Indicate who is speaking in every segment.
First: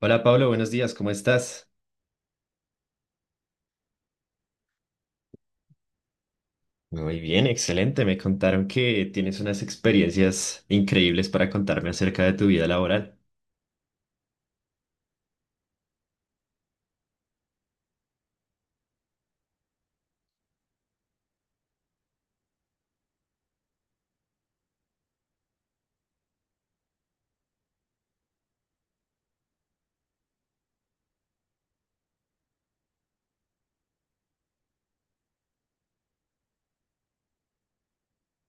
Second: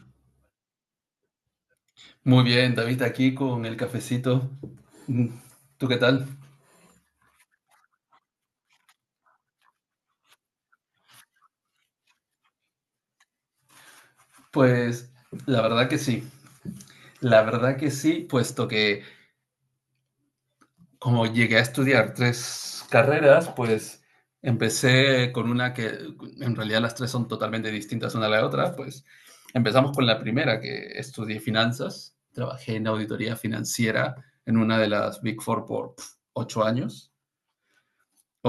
Speaker 1: Hola Pablo, buenos días, ¿cómo estás?
Speaker 2: Muy bien, David, aquí con el cafecito. Mm. ¿Tú qué tal?
Speaker 1: Muy bien, excelente. Me contaron que tienes unas experiencias increíbles para contarme acerca de tu vida laboral.
Speaker 2: Pues la verdad que sí, puesto que como llegué a estudiar tres carreras, pues empecé con una que en realidad las tres son totalmente distintas una a la otra. Pues empezamos con la primera, que estudié finanzas, trabajé en auditoría financiera en una de las Big Four 8 años,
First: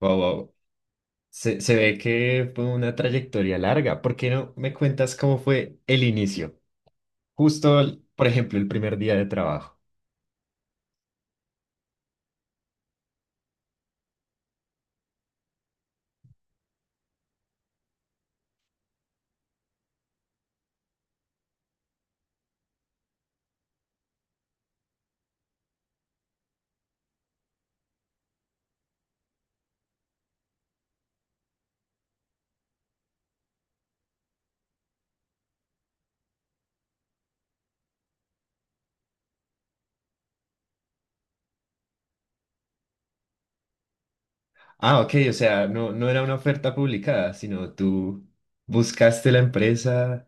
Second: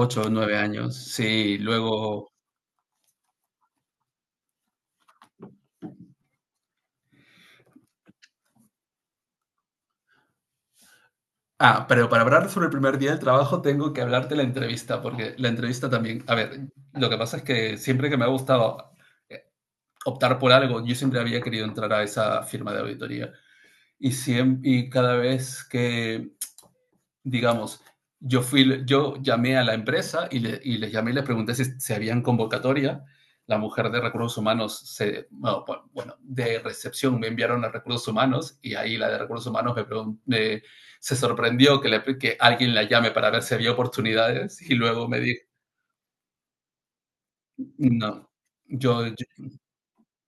Speaker 1: Wow,
Speaker 2: o
Speaker 1: wow.
Speaker 2: nueve años, sí,
Speaker 1: Se ve
Speaker 2: luego...
Speaker 1: que fue una trayectoria larga. ¿Por qué no me cuentas cómo fue el inicio? Justo, por ejemplo, el primer día de trabajo.
Speaker 2: Ah, pero para hablar sobre el primer día del trabajo tengo que hablarte la entrevista, porque la entrevista también, a ver, lo que pasa es que siempre que me ha gustado eh, optar por algo, yo siempre había querido entrar a esa firma de auditoría y cada vez que digamos, yo llamé a la empresa y les llamé y les pregunté si habían convocatoria. La mujer de recursos humanos, de recepción me enviaron a recursos humanos y ahí la de recursos humanos me se sorprendió alguien la llame para ver si había oportunidades, y
Speaker 1: Ah,
Speaker 2: luego
Speaker 1: ok,
Speaker 2: me
Speaker 1: o
Speaker 2: dijo,
Speaker 1: sea, no era una oferta publicada, sino tú
Speaker 2: no, yo
Speaker 1: buscaste la empresa,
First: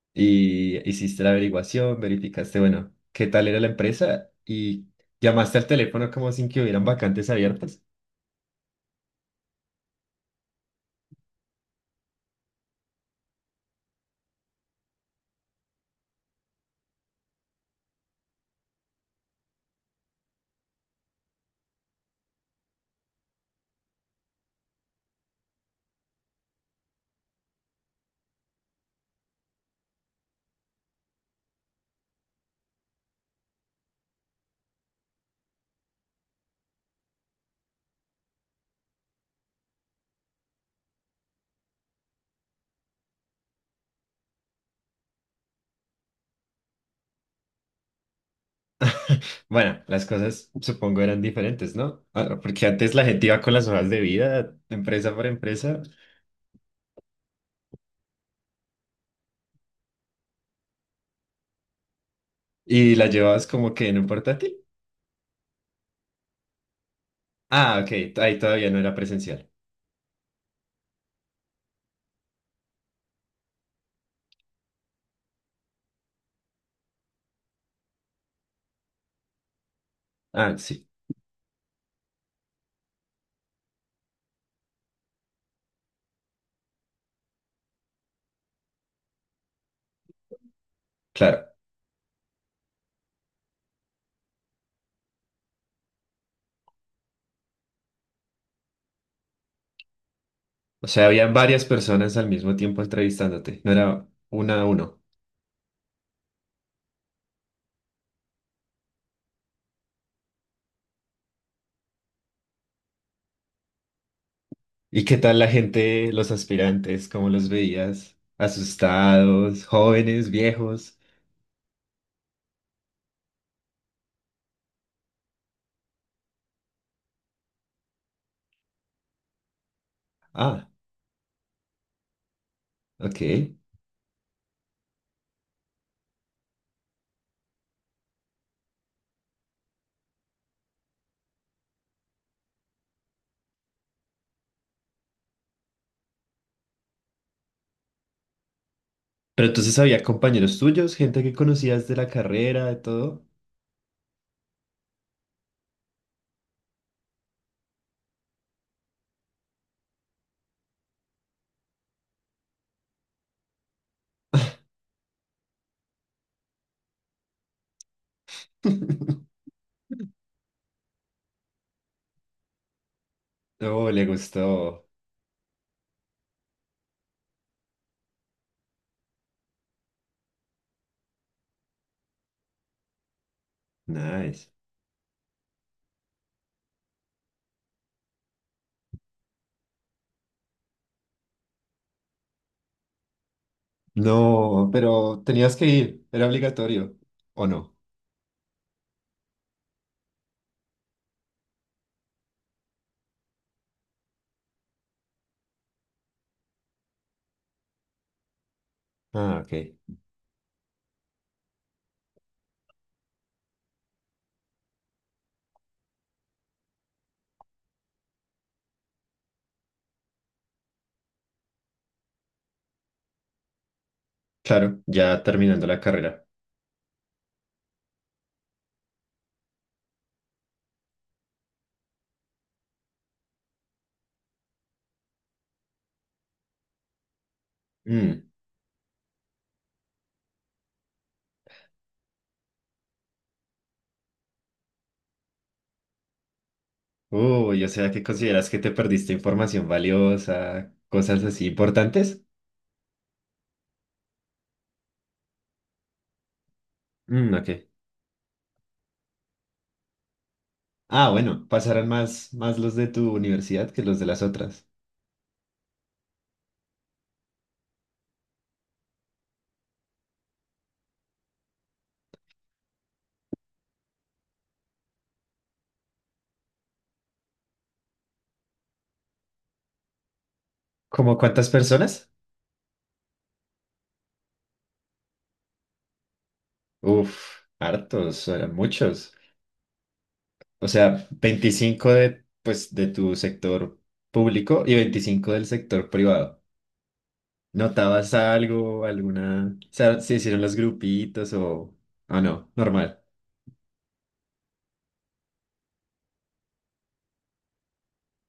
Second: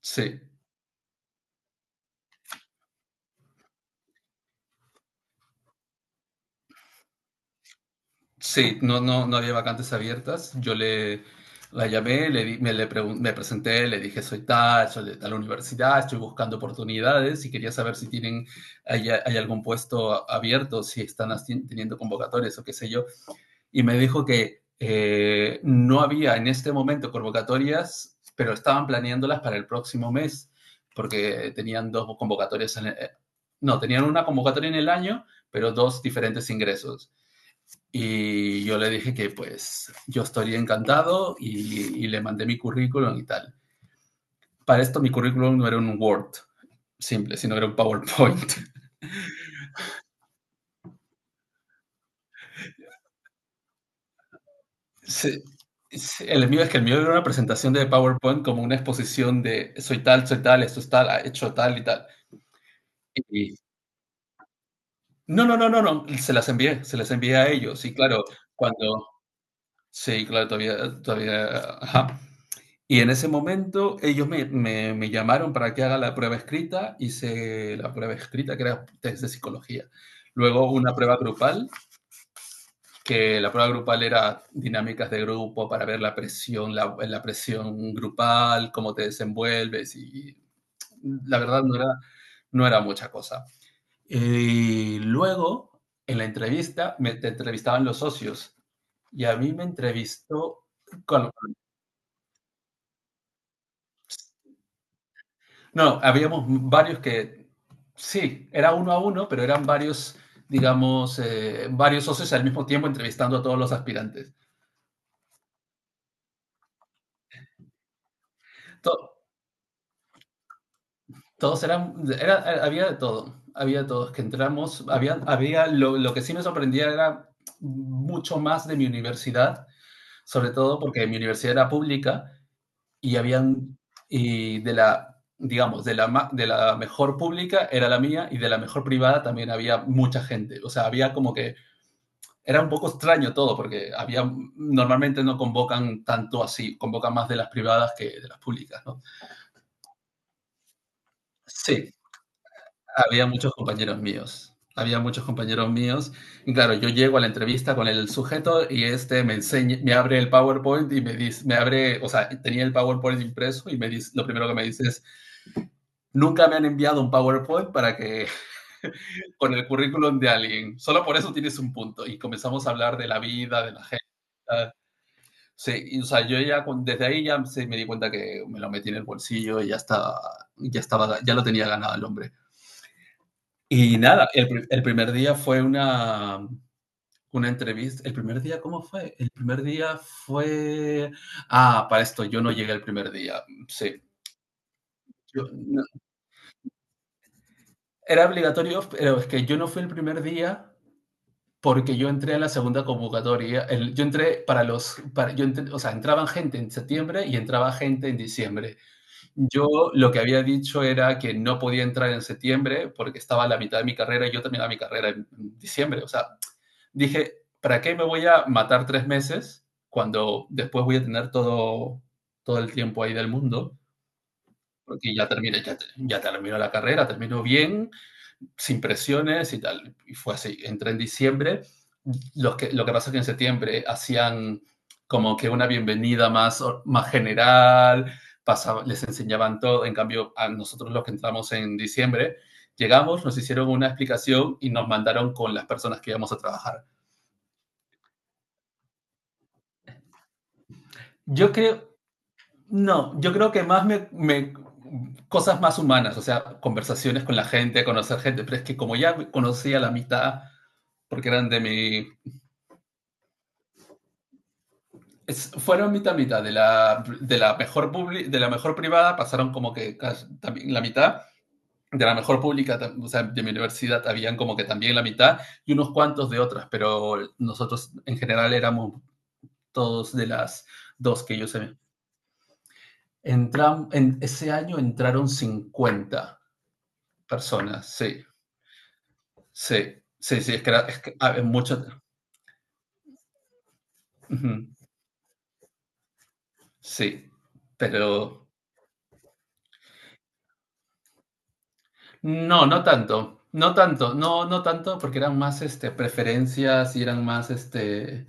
Speaker 2: sí.
Speaker 1: y hiciste la averiguación, verificaste, bueno, qué tal era la empresa y llamaste al teléfono como sin que hubieran vacantes abiertas.
Speaker 2: Sí, no, no, no había vacantes abiertas. Yo le la llamé, le di- me, le pregun- me presenté, le dije, soy tal, soy de tal universidad, estoy buscando oportunidades y quería saber si tienen, hay algún puesto abierto, si están teniendo convocatorias o qué sé yo. Y me dijo que no había en este momento convocatorias, pero estaban planeándolas para el próximo mes, porque tenían dos convocatorias en el- no, tenían una convocatoria en el año, pero dos diferentes ingresos. Y yo le dije que pues yo estaría encantado y le mandé mi currículum y tal. Para esto mi currículum no era un Word simple, sino era un PowerPoint.
Speaker 1: Bueno, las cosas supongo eran diferentes, ¿no? Ah, porque antes la gente iba con las hojas de vida, empresa por
Speaker 2: Sí,
Speaker 1: empresa,
Speaker 2: sí, el mío era una presentación de PowerPoint como una exposición de soy tal, esto es tal, ha hecho tal y tal.
Speaker 1: y la llevabas
Speaker 2: Y
Speaker 1: como que en un portátil.
Speaker 2: no, no, no, no, no, se las envié a
Speaker 1: Ah,
Speaker 2: ellos. Y
Speaker 1: ok,
Speaker 2: claro,
Speaker 1: ahí todavía no era
Speaker 2: cuando,
Speaker 1: presencial.
Speaker 2: sí, claro, todavía, todavía, ajá. Y en ese momento ellos me llamaron para que haga la prueba escrita, hice la prueba escrita que era test de psicología.
Speaker 1: Ah,
Speaker 2: Luego
Speaker 1: sí,
Speaker 2: una prueba grupal, que la prueba grupal era dinámicas de grupo para ver la presión, la presión grupal, cómo te desenvuelves y la
Speaker 1: claro.
Speaker 2: verdad no era mucha cosa. Y luego en la entrevista me te entrevistaban los socios y a mí me entrevistó...
Speaker 1: O sea, habían varias personas al mismo tiempo entrevistándote, no era una a uno.
Speaker 2: No, habíamos varios que, sí, era uno a uno, pero eran varios, digamos, varios socios al mismo tiempo entrevistando a todos los aspirantes.
Speaker 1: ¿Y qué tal la gente, los aspirantes? ¿Cómo los veías?
Speaker 2: To-
Speaker 1: ¿Asustados, jóvenes, viejos?
Speaker 2: Todos eran, había de todo, había de todos que entramos, había lo que sí me sorprendía era mucho más de mi universidad, sobre
Speaker 1: Ah,
Speaker 2: todo porque mi universidad era pública y
Speaker 1: ok.
Speaker 2: habían, y de la, digamos, de la mejor pública era la mía y de la mejor privada también había mucha gente. O sea, había como que era un poco extraño todo, porque normalmente no convocan tanto así, convocan más de las privadas que de las públicas, ¿no?
Speaker 1: Pero entonces había compañeros tuyos, gente que conocías
Speaker 2: Sí,
Speaker 1: de la carrera, de todo.
Speaker 2: había muchos compañeros míos, había muchos compañeros míos, y claro, yo llego a la entrevista con el sujeto y este me enseña, me abre el PowerPoint y me dice, o sea, tenía el PowerPoint impreso y me dice, lo primero que me dice es, nunca me han enviado un PowerPoint para que... con el currículum de alguien, solo por eso tienes un punto, y comenzamos a hablar de la vida, de la
Speaker 1: No, le
Speaker 2: gente.
Speaker 1: gustó.
Speaker 2: Sí, y, o sea, yo ya desde ahí ya se me di cuenta que me lo metí en el bolsillo y ya estaba, ya lo tenía ganado el hombre. Y nada,
Speaker 1: Nice.
Speaker 2: el primer día fue una entrevista. ¿El primer día cómo fue? El primer día fue... Ah, para esto, yo no llegué el primer día. Sí.
Speaker 1: No, pero
Speaker 2: Yo-
Speaker 1: tenías que
Speaker 2: no-
Speaker 1: ir, era obligatorio. ¿O no?
Speaker 2: Era obligatorio, pero es que yo no fui el primer día porque yo entré en la segunda convocatoria. Yo entré para los... O sea, entraban gente en septiembre y entraba gente en diciembre.
Speaker 1: Ah, ok.
Speaker 2: Yo lo que había dicho era que no podía entrar en septiembre porque estaba a la mitad de mi carrera y yo terminaba mi carrera en diciembre. O sea, dije, ¿para qué me voy a matar 3 meses cuando después voy a tener todo, todo el tiempo ahí del mundo?
Speaker 1: Claro,
Speaker 2: Porque
Speaker 1: ya
Speaker 2: ya terminé,
Speaker 1: terminando
Speaker 2: ya,
Speaker 1: la
Speaker 2: ya
Speaker 1: carrera.
Speaker 2: terminó la carrera, terminó bien, sin presiones y tal. Y fue así. Entré en diciembre. Lo que pasa es que en septiembre hacían como que una bienvenida más, más general,
Speaker 1: Mm.
Speaker 2: pasaba, les enseñaban todo. En cambio, a nosotros los que entramos en diciembre, llegamos, nos hicieron una explicación y nos mandaron con las personas que íbamos a trabajar.
Speaker 1: Uy, o sea, ¿qué consideras que te perdiste información valiosa, cosas así
Speaker 2: Yo creo,
Speaker 1: importantes?
Speaker 2: no, yo creo que más me, me cosas más humanas, o sea, conversaciones
Speaker 1: Mm,
Speaker 2: con la
Speaker 1: ok.
Speaker 2: gente, conocer gente, pero es que como ya conocía la mitad,
Speaker 1: Ah,
Speaker 2: porque
Speaker 1: bueno,
Speaker 2: eran de
Speaker 1: pasarán
Speaker 2: mi,
Speaker 1: más, más los de tu universidad que los de las otras.
Speaker 2: Es- fueron mitad mitad de la, mejor de la mejor privada pasaron como que casi también la mitad de la mejor pública o sea, de mi universidad habían como que también la mitad y unos cuantos de otras, pero nosotros en general éramos todos de las
Speaker 1: ¿Cómo
Speaker 2: dos que
Speaker 1: cuántas
Speaker 2: yo sé.
Speaker 1: personas?
Speaker 2: Entram En ese año entraron cincuenta
Speaker 1: Uf,
Speaker 2: personas Sí,
Speaker 1: hartos, eran muchos.
Speaker 2: sí, sí, sí,
Speaker 1: O
Speaker 2: es
Speaker 1: sea,
Speaker 2: que, mucho.
Speaker 1: 25 de, pues, de tu sector público
Speaker 2: Ujú,
Speaker 1: y 25 del sector privado.
Speaker 2: sí.
Speaker 1: ¿Notabas
Speaker 2: pero
Speaker 1: algo, alguna... O sea, ¿se hicieron los grupitos o... Ah, no,
Speaker 2: No, no
Speaker 1: normal.
Speaker 2: tanto, no tanto, no, no tanto, porque eran más este, preferencias y eran más, este,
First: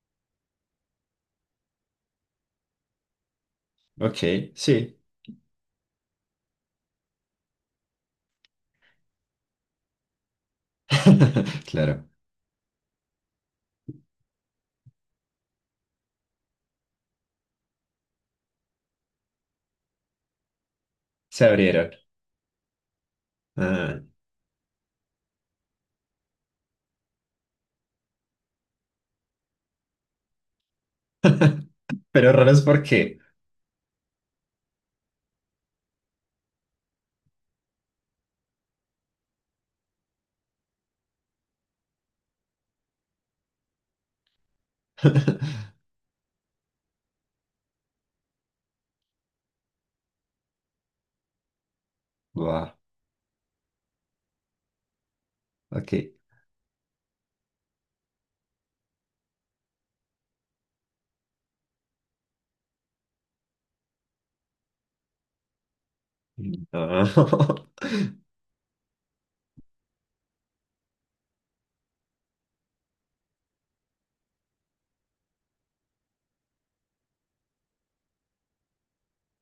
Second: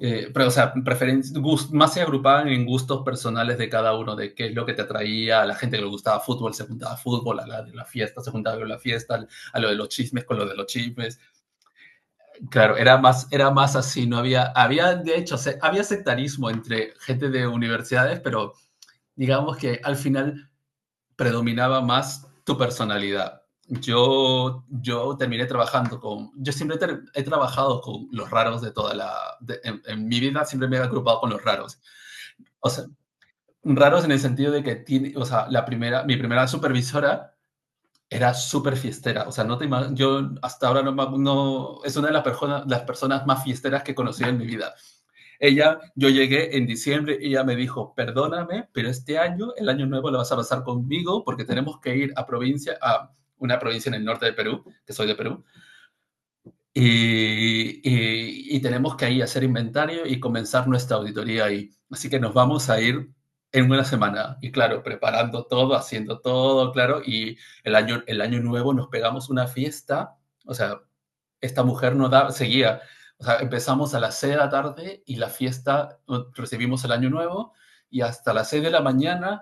Speaker 2: pero, o sea, más se agrupaban en gustos personales de cada uno,
Speaker 1: Ok,
Speaker 2: de qué es lo que te
Speaker 1: sí.
Speaker 2: atraía. A la gente que le gustaba fútbol se juntaba fútbol, a la de la fiesta se juntaba con la fiesta, a lo de los chismes con lo de los chismes.
Speaker 1: Claro,
Speaker 2: Claro, era más así. No había, de hecho, había sectarismo entre gente de universidades, pero digamos que al final
Speaker 1: se
Speaker 2: predominaba
Speaker 1: abrieron.
Speaker 2: más tu personalidad.
Speaker 1: Ah.
Speaker 2: Yo terminé trabajando con, yo siempre he trabajado con los raros de toda la, de, en, mi vida siempre me he agrupado con los raros.
Speaker 1: Pero raros,
Speaker 2: O
Speaker 1: ¿por
Speaker 2: sea,
Speaker 1: qué?
Speaker 2: raros en el sentido de que tiene, o sea, mi primera supervisora era súper fiestera, o sea, no te yo hasta ahora no, no, es una de las personas, más fiesteras que he conocido en mi vida. Ella, yo llegué en diciembre y ella me dijo, perdóname, pero este año, el año nuevo, lo vas a pasar conmigo porque tenemos que ir a
Speaker 1: Guau,
Speaker 2: provincia, a una provincia en el norte de Perú, que soy de Perú,
Speaker 1: ok.
Speaker 2: y tenemos que ir a hacer inventario y comenzar nuestra auditoría ahí. Así que nos vamos a ir en una semana. Y claro, preparando todo, haciendo todo, claro, y
Speaker 1: No.
Speaker 2: el año nuevo nos pegamos una fiesta, o sea, esta mujer no da, seguía. O sea, empezamos a las 6 de la tarde y la fiesta, recibimos el año nuevo y hasta las 6 de la mañana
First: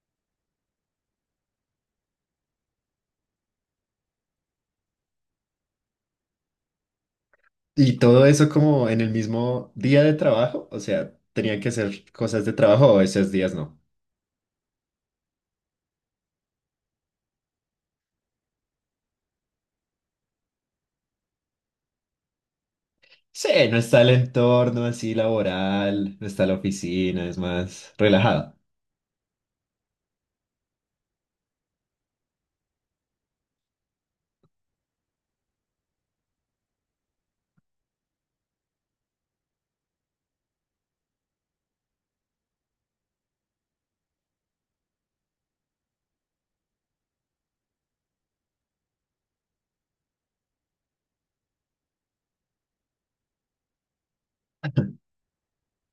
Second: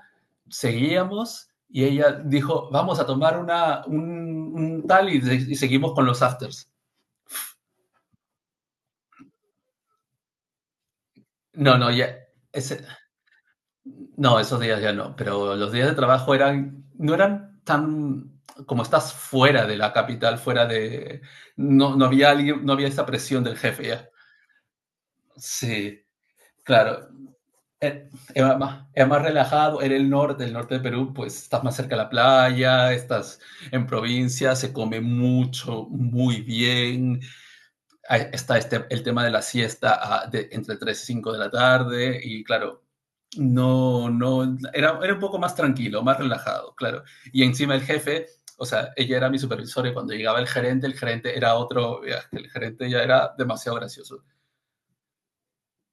Speaker 2: seguíamos y ella dijo, vamos a tomar un tal y, seguimos con los afters.
Speaker 1: Y todo eso como en el mismo día de trabajo, o sea, ¿tenían que
Speaker 2: No, no,
Speaker 1: hacer
Speaker 2: ya,
Speaker 1: cosas de
Speaker 2: ese,
Speaker 1: trabajo o esos días no?
Speaker 2: no, esos días ya no, pero los días de trabajo eran, no eran tan, como estás fuera de la capital, no, no había alguien, no había esa presión
Speaker 1: Sí,
Speaker 2: del
Speaker 1: no
Speaker 2: jefe
Speaker 1: está
Speaker 2: ya.
Speaker 1: el entorno así
Speaker 2: Sí,
Speaker 1: laboral, no está la
Speaker 2: claro,
Speaker 1: oficina, es más relajado.
Speaker 2: era más, era más relajado, era el norte de Perú, pues estás más cerca de la playa, estás en provincia, se come mucho, muy bien. Ahí está este, el tema de la siesta, entre 3 y 5 de la tarde, y claro, no, no, era un poco más tranquilo, más relajado, claro. Y encima el jefe, o sea, ella era mi supervisora y cuando llegaba el gerente era otro, ya, el gerente ya era demasiado gracioso.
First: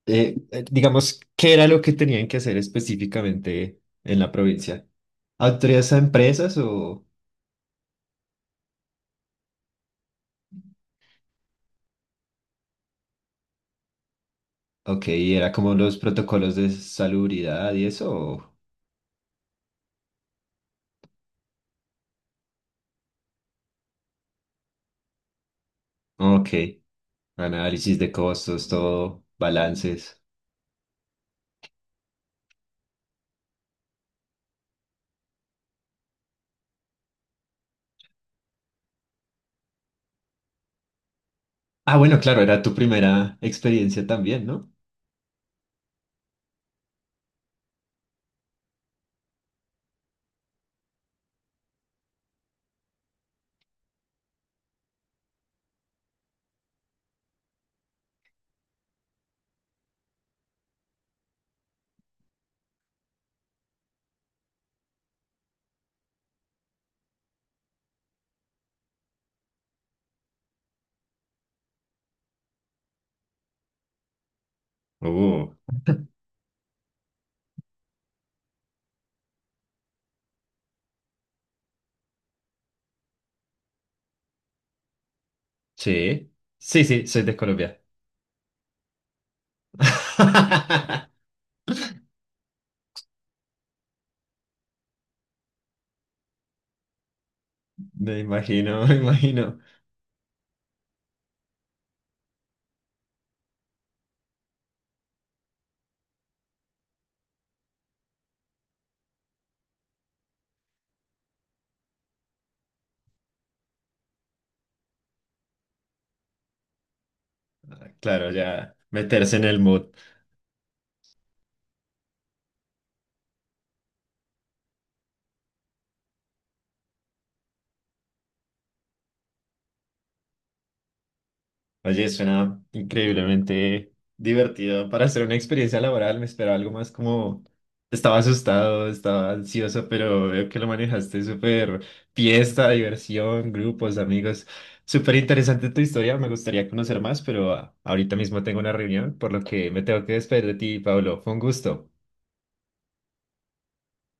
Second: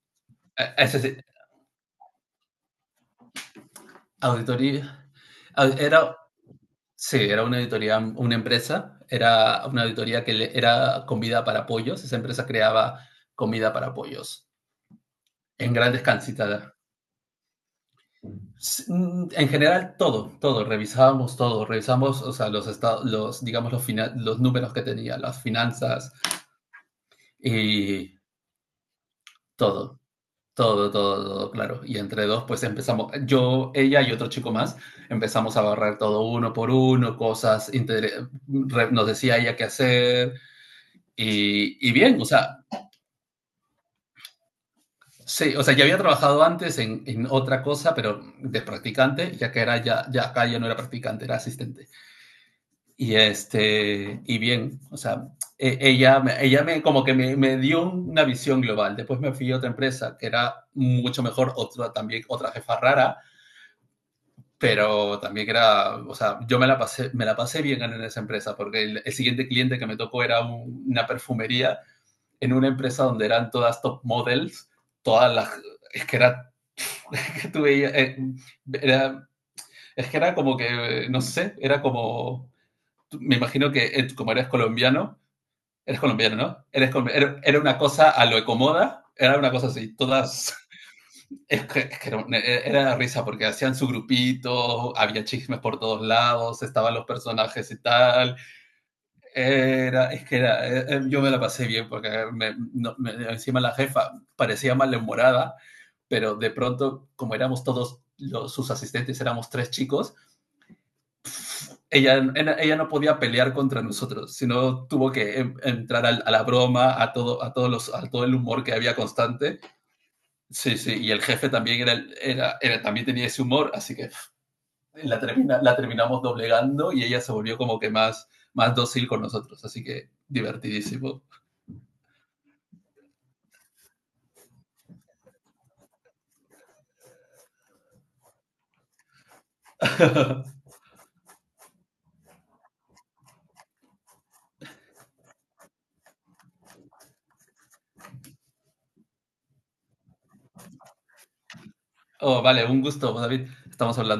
Speaker 2: Es
Speaker 1: Digamos,
Speaker 2: decir,
Speaker 1: ¿qué era lo que tenían que hacer específicamente en la provincia?
Speaker 2: auditoría,
Speaker 1: ¿Autoridades a
Speaker 2: era...
Speaker 1: empresas o,
Speaker 2: Sí, era una auditoría, una empresa, era una auditoría era comida para pollos, esa empresa creaba comida para pollos
Speaker 1: ok, era
Speaker 2: en
Speaker 1: como los
Speaker 2: grandes
Speaker 1: protocolos
Speaker 2: cantidades.
Speaker 1: de salubridad y eso?
Speaker 2: En general, todo, todo, revisábamos, o sea, los estados, los, digamos, los números que tenía, las finanzas
Speaker 1: Ok, análisis de
Speaker 2: y
Speaker 1: costos, todo,
Speaker 2: todo,
Speaker 1: balances.
Speaker 2: todo, todo, todo, claro. Y entre dos, pues empezamos, yo, ella y otro chico más, empezamos a barrer todo uno por uno, cosas, nos decía ella qué hacer. Y
Speaker 1: Ah, bueno,
Speaker 2: bien, o
Speaker 1: claro,
Speaker 2: sea,
Speaker 1: era tu primera experiencia también, ¿no?
Speaker 2: sí, o sea, ya había trabajado antes en otra cosa, pero de practicante, ya que era ya, ya acá ya no era practicante, era asistente. Y este, y bien, o sea, ella me como que me dio una visión global. Después me fui a otra empresa que era mucho mejor, otra también, otra jefa rara, pero también que era, o sea, yo me la pasé bien en esa empresa porque el siguiente cliente que me tocó era una perfumería en una empresa donde eran todas top models, todas
Speaker 1: Uh,
Speaker 2: las... Es que era, es que tú veías, era, es que era como que, no sé, era como, me imagino que como eres
Speaker 1: sí.
Speaker 2: colombiano, ¿no?
Speaker 1: Sí,
Speaker 2: Eres...
Speaker 1: sí, soy de
Speaker 2: era una
Speaker 1: Colombia.
Speaker 2: cosa a lo ecomoda, era una cosa así, todas, es que era, era la risa porque hacían su grupito, había chismes por todos lados, estaban los personajes y
Speaker 1: Me
Speaker 2: tal.
Speaker 1: imagino, me imagino.
Speaker 2: Era, es que era, yo me la pasé bien porque encima la jefa parecía malhumorada, pero de pronto, como éramos todos sus asistentes, éramos tres chicos, ella, ella no podía pelear contra nosotros, sino tuvo que entrar a la broma, a todo, a todo
Speaker 1: Claro,
Speaker 2: el humor que
Speaker 1: ya
Speaker 2: había
Speaker 1: meterse en el
Speaker 2: constante.
Speaker 1: mood.
Speaker 2: Sí, sí, y el jefe también era, también tenía ese humor, así que la, la terminamos doblegando y ella se volvió como que más, más dócil con nosotros, así que divertidísimo.
Speaker 1: Oye, suena increíblemente divertido para hacer una experiencia laboral. Me esperaba algo más como... Estaba asustado, estaba ansioso, pero veo que lo manejaste súper fiesta, diversión, grupos, amigos. Súper interesante tu historia, me gustaría conocer más, pero ahorita mismo tengo una reunión, por lo que me tengo que despedir de ti, Pablo. Fue un gusto.
Speaker 2: Oh, vale, un gusto, David. Estamos hablando.